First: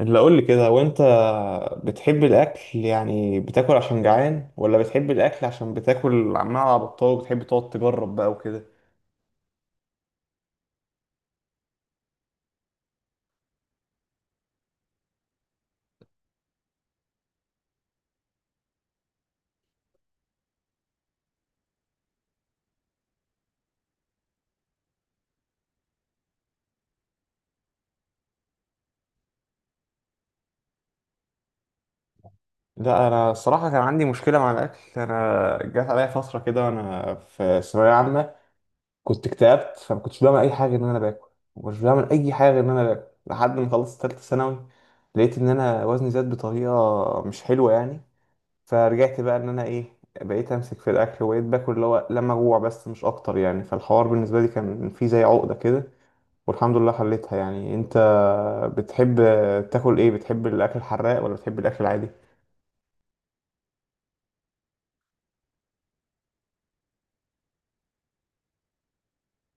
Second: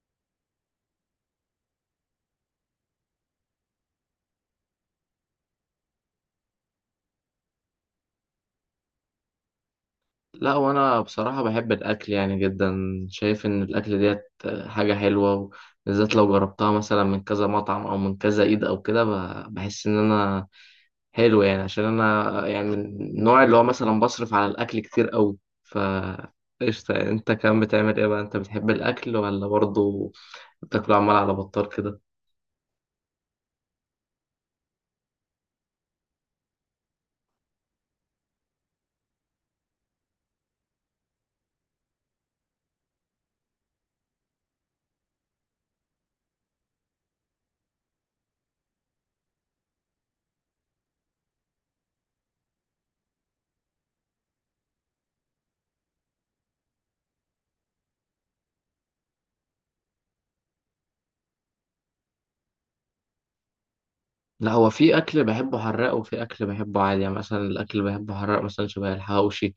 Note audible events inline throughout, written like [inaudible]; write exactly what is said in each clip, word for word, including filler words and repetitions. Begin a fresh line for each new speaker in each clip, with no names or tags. اللي اقول لي كده هو انت، بتحب الاكل؟ يعني بتاكل عشان جعان ولا بتحب الاكل عشان بتاكل عمال على بطال وبتحب تقعد تجرب بقى وكده؟
لا وانا بصراحة بحب الاكل يعني جدا. شايف ان الاكل ديت حاجة حلوة، بالذات لو جربتها مثلا من كذا مطعم او من كذا ايد او كده. ب- بحس ان انا حلو يعني، عشان انا يعني من النوع اللي هو مثلا بصرف على الاكل كتير قوي. ف قشطة يعني. انت كمان بتعمل ايه بقى؟ انت بتحب الاكل، ولا برضه بتاكله عمال على بطال كده؟
لا، انا الصراحه كان عندي مشكله مع الاكل. انا جات عليا فتره كده وانا في ثانويه عامه كنت اكتئبت، فما كنتش بعمل اي حاجه غير ان انا باكل ومش بعمل اي حاجه غير ان انا باكل لحد ما خلصت ثالثه ثانوي. لقيت ان انا وزني زاد بطريقه مش حلوه يعني. فرجعت بقى ان انا ايه، بقيت امسك في الاكل وبقيت باكل اللي هو لما اجوع بس مش اكتر يعني. فالحوار بالنسبه لي كان فيه زي عقده كده، والحمد لله حليتها يعني. انت بتحب تاكل ايه؟ بتحب الاكل الحراق ولا بتحب الاكل العادي؟
لا، هو في اكل بحبه حراق وفي اكل بحبه عادي. يعني مثلا الاكل اللي بحبه حراق مثلا شبه الحواوشي،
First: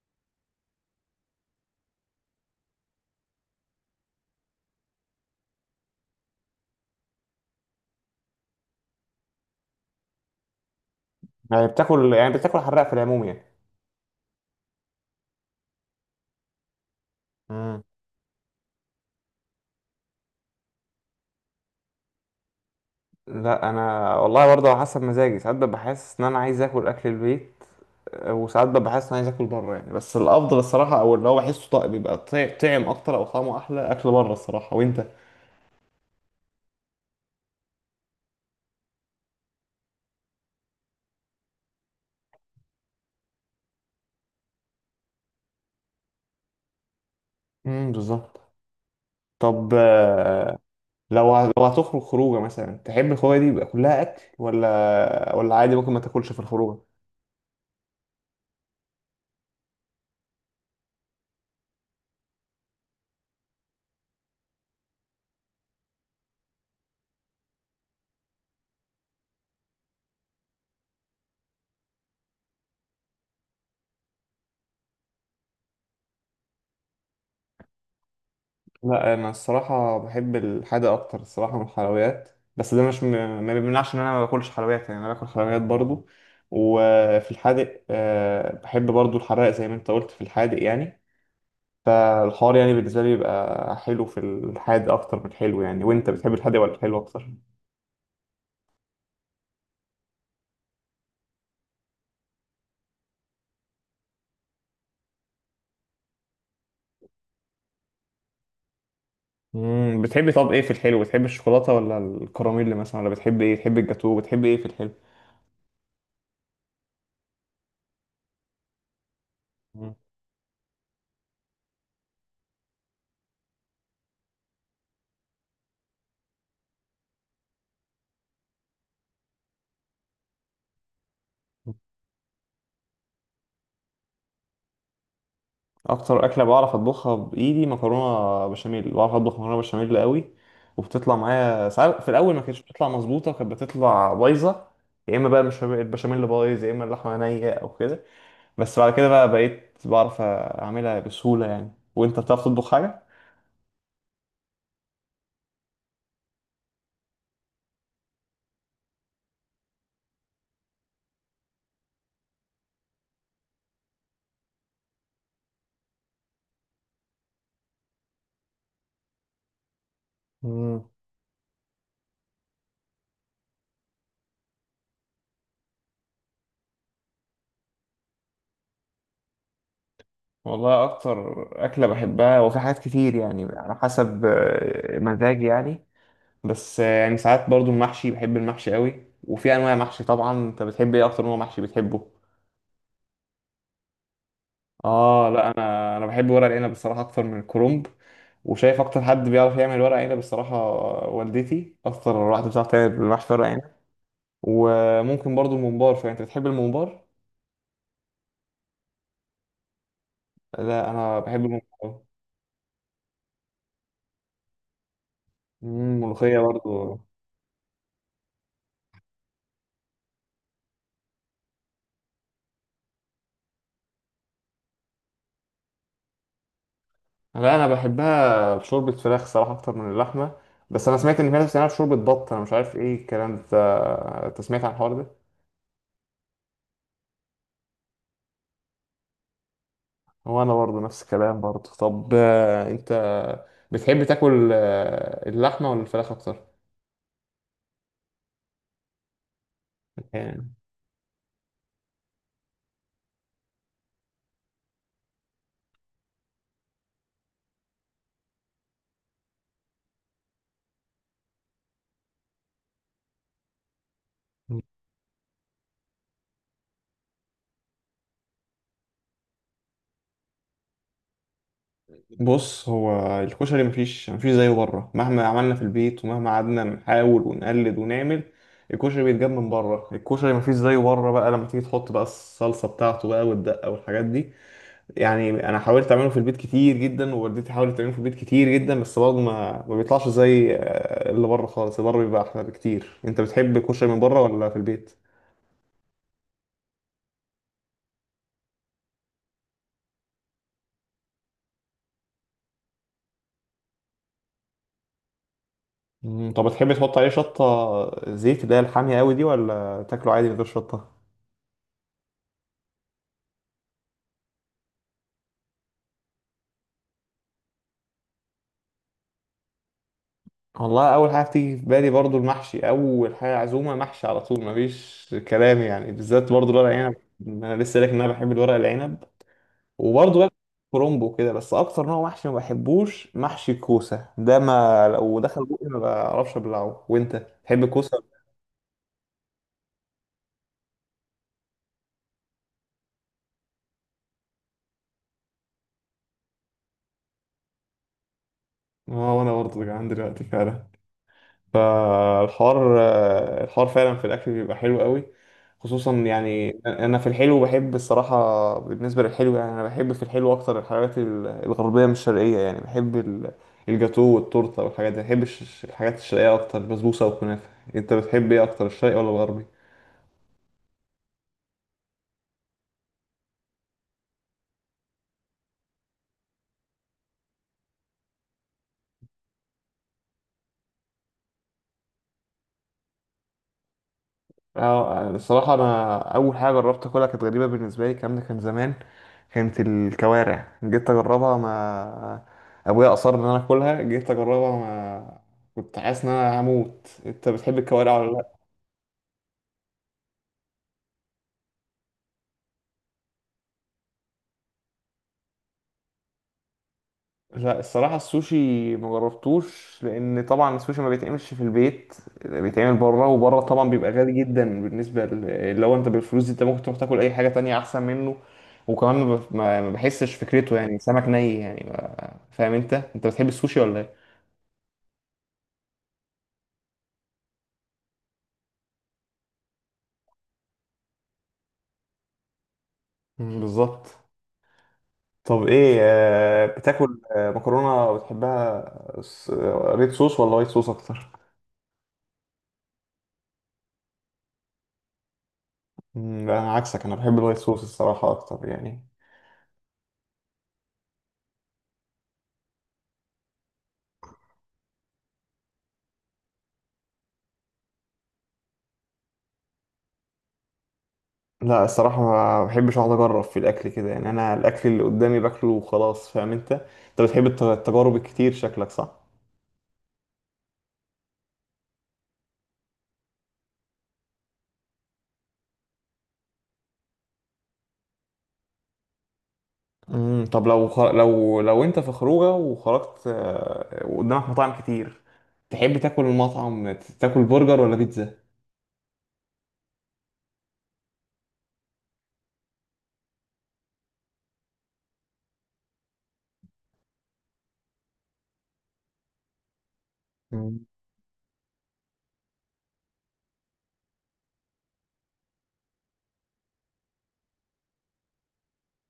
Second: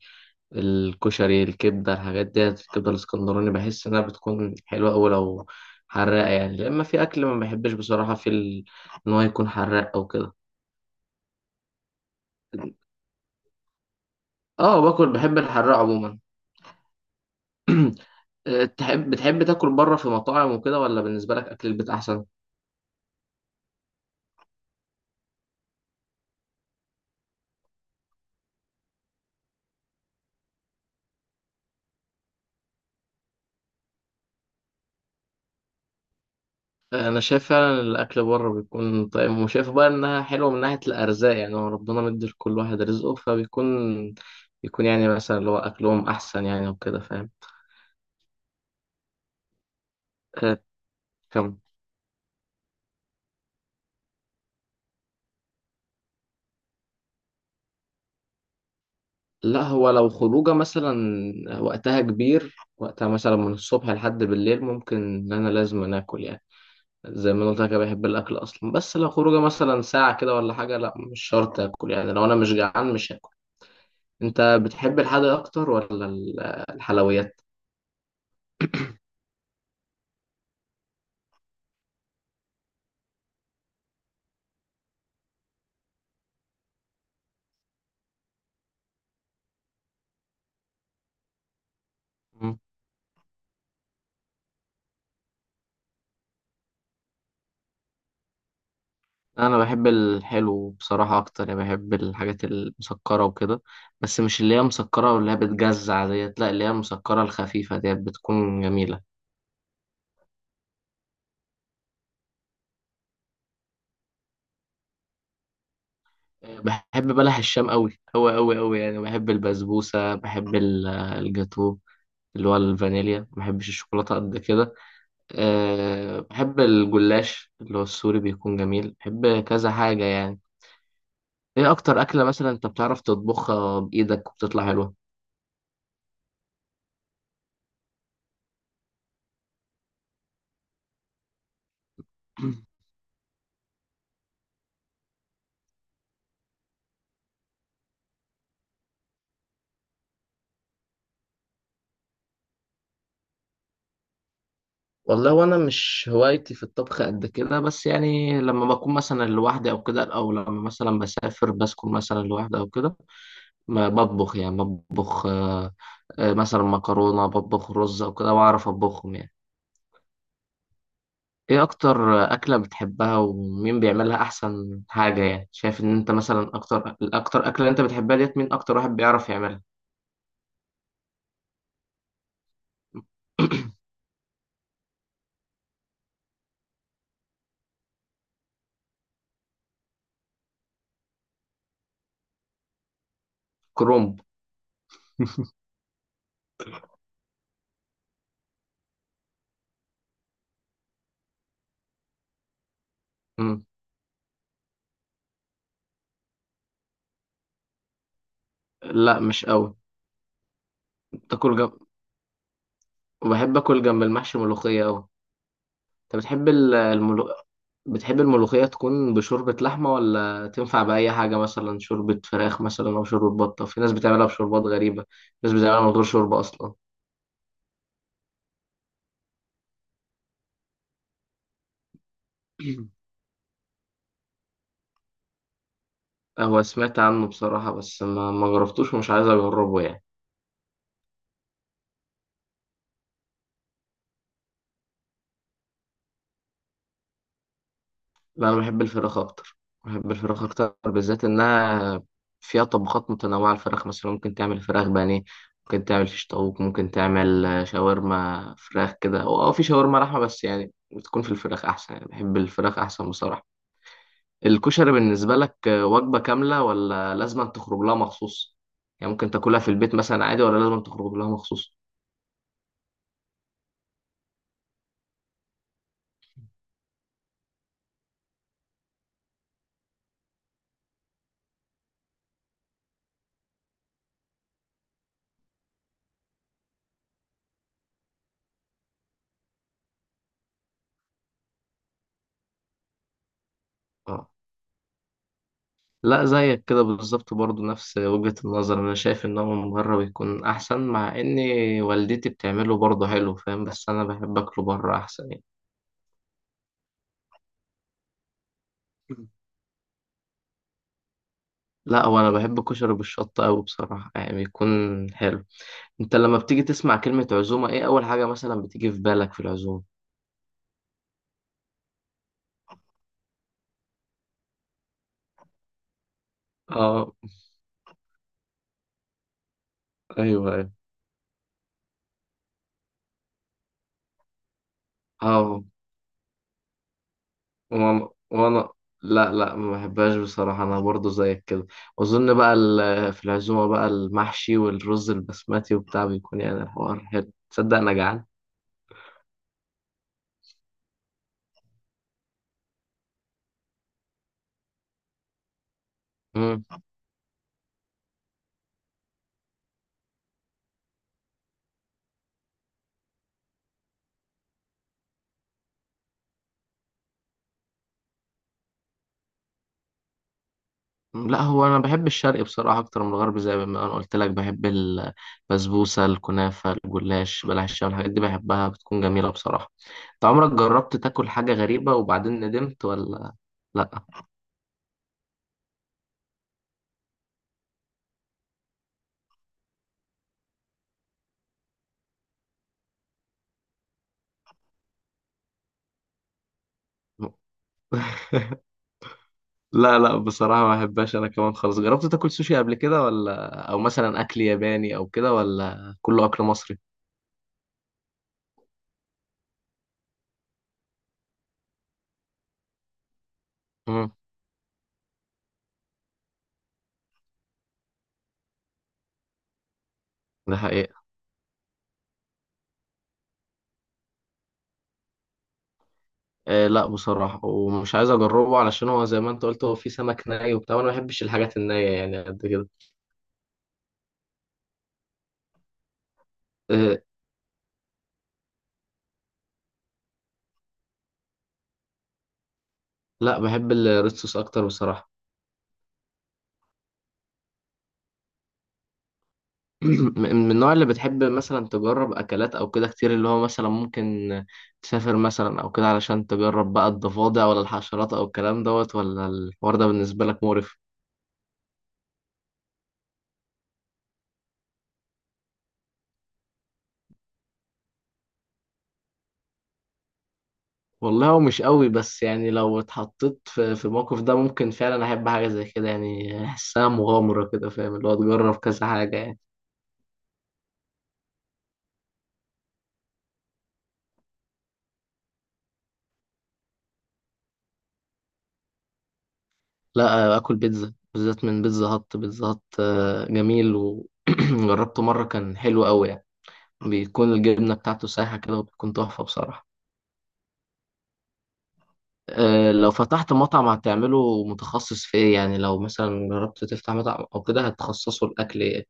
الكشري، الكبدة، الحاجات ديت. الكبدة الاسكندراني بحس إنها بتكون حلوة أوي لو حراقة يعني، لأما في أكل ما بحبش بصراحة في ال... إن هو يكون حراق أو كده.
يعني بتاكل، يعني بتاكل حراق في العموم يعني؟
اه، باكل، بحب الحراق عموما.
مم.
[clears throat] آه، تحب بتحب تاكل بره في مطاعم وكده، ولا بالنسبه لك اكل البيت احسن؟
لا، انا والله برضه على حسب مزاجي. ساعات ببقى حاسس ان انا عايز اكل اكل البيت وساعات ببقى حاسس ان انا عايز اكل بره يعني. بس الافضل الصراحه او اللي هو بحسه طيب بيبقى طع- طعم اكتر او طعمه احلى اكل بره الصراحه. وانت؟
آه، انا شايف فعلا الاكل بره بيكون طيب، وشايف بقى انها حلوه من ناحيه الارزاق. يعني هو ربنا مدي لكل واحد رزقه، فبيكون بيكون يعني مثلا اللي هو اكلهم احسن يعني وكده فاهم.
امم بالظبط. طب آه،
آه،
لو ه-
كمل.
لو هتخرج خروجه مثلا، تحب الخروجه دي يبقى كلها اكل ولا ولا عادي ممكن ما تاكلش في الخروجه؟
لا، هو لو خروجه مثلا وقتها كبير، وقتها مثلا من الصبح لحد بالليل، ممكن ان انا لازم أنا اكل يعني. زي ما قلت لك أنا بحب الاكل اصلا. بس لو خروجه مثلا ساعه كده ولا حاجه، لا مش شرط اكل يعني. لو انا مش جعان مش هاكل. انت بتحب الحادق اكتر ولا ال- الحلويات؟
لا، انا الصراحه بحب الحادق اكتر الصراحه من الحلويات، بس ده مش م... ما بيمنعش ان انا ما باكلش حلويات يعني انا باكل حلويات برضو. وفي الحادق، آه، بحب برضو الحراق زي ما انت قلت في الحادق يعني. فالحوار
مم.
يعني بالنسبه لي بيبقى حلو في الحادق اكتر من الحلو يعني. وانت بتحب الحادق ولا الحلو اكتر؟
انا بحب الحلو بصراحه اكتر يعني، بحب الحاجات المسكره وكده. بس مش اللي هي مسكره واللي هي بتجزع ديت، لا اللي هي المسكره الخفيفه ديت بتكون جميله.
امم بتحبي؟ طب ايه في الحلو؟ بتحبي الشوكولاته ولا الكراميل مثلا؟ ولا بتحبي ايه؟ بتحبي الجاتو؟ بتحبي ايه في الحلو؟
بحب بلح الشام قوي قوي قوي قوي يعني، بحب
مم.
البسبوسة، بحب ال- الجاتو اللي هو الفانيليا. ما بحبش الشوكولاتة قد كده. أه بحب الجلاش اللي هو السوري بيكون جميل. بحب كذا حاجة يعني. ايه اكتر اكلة مثلا انت بتعرف تطبخها بايدك وبتطلع حلوة؟
اكتر اكله بعرف اطبخها بايدي مكرونه بشاميل. بعرف اطبخ مكرونه بشاميل قوي وبتطلع معايا. ساعات في الاول ما كانتش بتطلع
[clears throat]
مظبوطه، كانت بتطلع بايظه. يا اما بقى مش البشاميل بايظ، يا اما اللحمه نيه او كده. بس بعد كده بقى بقيت بعرف اعملها بسهوله يعني. وانت بتعرف تطبخ حاجه؟
والله، وانا مش هوايتي في الطبخ قد كده، بس يعني لما بكون مثلا لوحدي او كده، او لما مثلا بسافر بسكن مثلا لوحدي او كده، ما بطبخ يعني. بطبخ آه، آه، مثلا مكرونة، بطبخ رز أو كده، وأعرف أطبخهم يعني.
مم.
إيه أكتر أكلة بتحبها، ومين بيعملها أحسن حاجة؟ يعني شايف إن أنت مثلا أكتر الأكتر أكلة أنت بتحبها ديت، مين أكتر واحد بيعرف يعملها؟
والله اكتر اكله بحبها وفي حاجات كتير يعني، على
[coughs]
حسب آه، مزاجي يعني. بس آه، يعني ساعات برضو المحشي، بحب المحشي قوي. وفي انواع محشي طبعا. انت بتحب ايه؟ اكتر نوع محشي بتحبه؟
[clears throat] كرومب.
اه، لا، انا انا بحب ورق العنب بصراحه اكتر من الكرنب. وشايف اكتر حد بيعرف يعمل ورق عنب بصراحه، آه، والدتي اكتر واحده بتعرف تعمل محشي ورق عنب.
مم.
وممكن برضو الممبار. فانت بتحب الممبار؟
لا، مش قوي.
لا، انا بحب
تاكل جنب،
الممبار.
وبحب آكل جنب المحشي ملوخية أوي.
مم،
انت
ملوخيه
بتحب ال-
برضو.
الملو... بتحب الملوخية تكون بشوربة لحمة، ولا تنفع بأي حاجة؟ مثلا شوربة فراخ مثلا أو شوربة بطة؟ في ناس بتعملها بشوربات غريبة، في ناس بتعملها من غير شوربة أصلا.
لا، انا بحبها بشوربه فراخ صراحه اكتر من اللحمه. بس انا سمعت ان في ناس بتعملها بشوربه بط، انا مش عارف
[clears throat]
ايه الكلام ده. انت سمعت عن الحوار ده؟
هو سمعت عنه بصراحة، بس ما ما جربتوش ومش عايز أجربه يعني.
وانا برضه نفس الكلام برضه. طب آه، انت بتحب تاكل آه، اللحمه ولا الفراخ اكتر؟
لا انا بحب الفراخ اكتر. بحب الفراخ
يعني.
اكتر بالذات انها فيها طبخات متنوعه. الفراخ مثلا ممكن تعمل فراخ بانيه، ممكن تعمل فيش طاووق، ممكن تعمل آه، شاورما فراخ كده، او أو في شاورما لحمه، بس يعني بتكون في الفراخ احسن يعني. بحب الفراخ احسن بصراحه. الكشري بالنسبه لك آه، وجبه كامله، ولا لازم تخرج لها مخصوص؟ يعني ممكن تاكلها في البيت مثلا عادي، ولا لازم تخرج لها مخصوص؟
بص، هو الكشري مفيش مفيش زيه بره مهما عملنا في البيت ومهما قعدنا نحاول ونقلد ونعمل. الكشري بيتجاب من بره، الكشري مفيش زيه بره بقى لما تيجي تحط بقى الصلصه بتاعته بقى والدقه والحاجات دي. يعني انا حاولت اعمله في البيت كتير جدا ووالدتي حاولت تعمله في البيت كتير جدا بس برضه ما ما بيطلعش زي آه، اللي بره خالص. اللي بره بيبقى احلى بكتير. انت بتحب الكشري من بره
اه،
ولا في البيت؟
لا زيك كده بالظبط برضو نفس وجهة النظر. انا شايف ان هو من بره بيكون احسن، مع ان والدتي بتعمله برضه حلو فاهم، بس انا بحب اكله بره احسن يعني.
مم، طب بتحب تحط عليه شطة زيت اللي هي الحامية قوي دي
مم.
ولا تاكله عادي من غير شطة؟
لا، وانا بحب كشري بالشطة قوي بصراحة يعني بيكون حلو. انت لما بتيجي تسمع كلمة عزومة، ايه اول حاجة مثلا بتيجي في بالك في العزومة؟
والله أول حاجة بتيجي في بالي برضو المحشي. أول حاجة عزومة محشي على طول، مفيش كلام يعني، بالذات برضو الورق العنب.
اه،
أنا لسه قايلك إن أنا بحب الورق العنب. وبرضو باكل
ايوه ايوه.
كرومبو كده. بس أكتر نوع محشي ما بحبوش محشي الكوسة ده، ما لو دخل بقي
اه،
ما بعرفش أبلعه. وأنت تحب الكوسة؟
وانا وانا لا لا ما بحبهاش بصراحة. انا برضو زيك كده. واظن بقى ال- في العزومة بقى المحشي والرز البسمتي وبتاع، بيكون يعني الحوار حلو. تصدق انا جعان؟
اه، وأنا برضو جعان دلوقتي فعلا. فالحوار، آه، الحوار فعلا في الاكل بيبقى حلو قوي. خصوصا يعني
مم.
انا في الحلو بحب الصراحه. بالنسبه للحلو يعني انا بحب في الحلو اكتر الحلويات ال- الغربيه مش الشرقيه، يعني بحب ال- الجاتو والتورته والحاجات دي. بحب الش- الحاجات الشرقيه اكتر البسبوسه والكنافه. انت بتحب ايه اكتر؟ الشرقي ولا الغربي؟
لا هو انا بحب الشرقي بصراحة اكتر من الغربي، زي ما انا قلت لك بحب البسبوسة، الكنافة، الجلاش، بلح الشام، الحاجات دي بحبها بتكون جميلة بصراحة. انت عمرك جربت تاكل حاجة غريبة وبعدين ندمت ولا؟
اه، الصراحة أنا أول حاجة جربت أكلها كانت غريبة بالنسبة لي. الكلام ده كان زمان. كانت الكوارع، جيت أجربها ما، أبويا أصر إن أنا أكلها، جيت أجربها ما كنت حاسس إن أنا هموت. أنت
لا
بتحب الكوارع ولا لأ؟
لا لا بصراحة ما بحبهاش. أنا كمان خالص. جربت تاكل سوشي قبل كده ولا، أو مثلا أكل ياباني أو كده، ولا كله أكل مصري؟
لا، الصراحة السوشي مجربتوش لأن طبعا السوشي ما بيتعملش في البيت. بيتعمل بره، وبره طبعا بيبقى
امم.
غالي جدا بالنسبة ل- لو أنت بالفلوس دي أنت ممكن تروح تاكل أي حاجة تانية أحسن منه. وكمان ما ب- ما- ما بحسش فكرته
ده
يعني
حقيقة.
سمك ني يعني، ما- فاهم أنت أنت بتحب السوشي ولا إيه؟
آه لا بصراحة، ومش عايز أجربه علشان هو زي ما أنت قلت، هو فيه سمك ني وبتاع، وأنا ما بحبش الحاجات النية يعني قد كده.
مم، بالظبط. طب ايه، آه،
آه
بتاكل آه، مكرونه بتحبها س- آه، ريد صوص ولا وايت صوص اكتر؟
لا بحب الريد صوص أكتر بصراحة.
مم، لا، انا عكسك انا بحب الوايت صوص الصراحه اكتر يعني.
[clears throat] م- من النوع اللي بتحب مثلا تجرب أكلات أو كده كتير، اللي هو مثلا ممكن تسافر مثلا أو كده علشان تجرب بقى الضفادع ولا الحشرات أو الكلام دوت، ولا الحوار ده بالنسبة لك مقرف؟
لا، الصراحة ما بحبش اقعد اجرب في الاكل كده يعني. انا الاكل اللي قدامي باكله وخلاص. فاهم انت؟ انت بتحب الت- التجارب الكتير شكلك، صح؟
والله هو مش قوي، بس يعني لو اتحطيت في في الموقف ده ممكن فعلا احب حاجه زي كده يعني، احسها مغامره كده فاهم، اللي هو تجرب كذا حاجه يعني.
امم طب لو خ... لو لو انت في خروجه وخرجت، آه، وقدامك مطاعم كتير، تحب تاكل المطعم ت- تاكل برجر ولا بيتزا؟
لا، اكل بيتزا بالذات من بيتزا هات. بيتزا هات آه، جميل. وجربته [clears throat] مره كان حلو قوي يعني. بيكون الجبنه بتاعته سايحه كده وبتكون تحفه بصراحه.
مم.
آه، لو فتحت مطعم هتعمله متخصص في ايه؟ يعني لو مثلا جربت تفتح مطعم او كده، هتخصصه الاكل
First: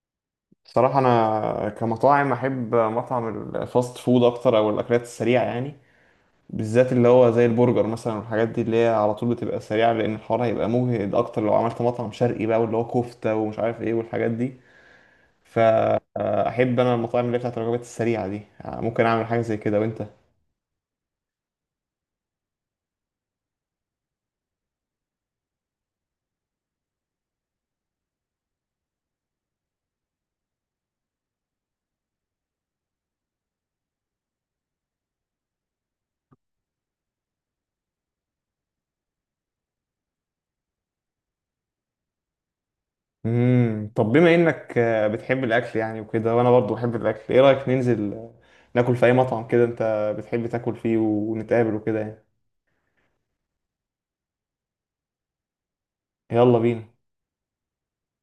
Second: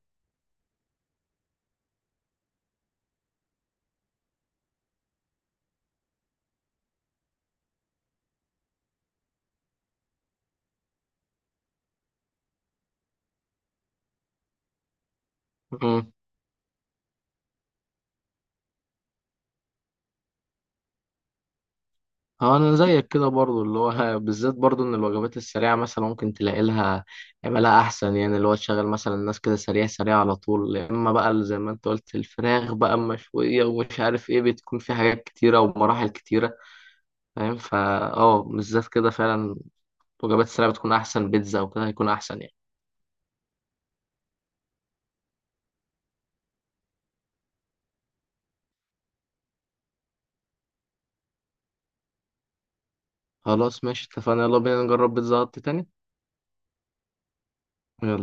الصراحة انا كمطاعم احب مطعم الفاست فود اكتر او الاكلات السريعة يعني. بالذات اللي هو زي البرجر مثلا والحاجات دي اللي هي على طول بتبقى سريعة، لأن الحوار هيبقى مجهد أكتر لو عملت مطعم شرقي بقى، واللي هو كفتة ومش عارف إيه والحاجات دي. فأحب
ايه؟
أنا المطاعم اللي هي بتاعت الوجبات السريعة دي يعني، ممكن أعمل حاجة زي كده. وأنت؟
اه، انا زيك كده برضو اللي هو [laughs] بالذات برضو ان الوجبات السريعه مثلا ممكن تلاقي لها عملها احسن يعني، اللي هو تشغل مثلا الناس كده سريع سريع على طول. يا اما بقى اللي زي ما انت قلت الفراخ بقى مشويه ومش عارف ايه، بتكون في حاجات كتيره ومراحل كتيره فاهم. فا اه بالذات كده فعلا. الوجبات السريعه بتكون احسن. بيتزا او كده هيكون احسن يعني.
امم طب بما إنك آه، بتحب الأكل يعني وكده، وأنا برضو بحب الأكل، إيه رأيك ننزل آه، ناكل في أي مطعم كده أنت بتحب تاكل فيه ونتقابل وكده يعني؟
خلاص ماشي اتفقنا، يلا بينا نجرب بيتزا هت تاني.
يلا بينا.
يلا.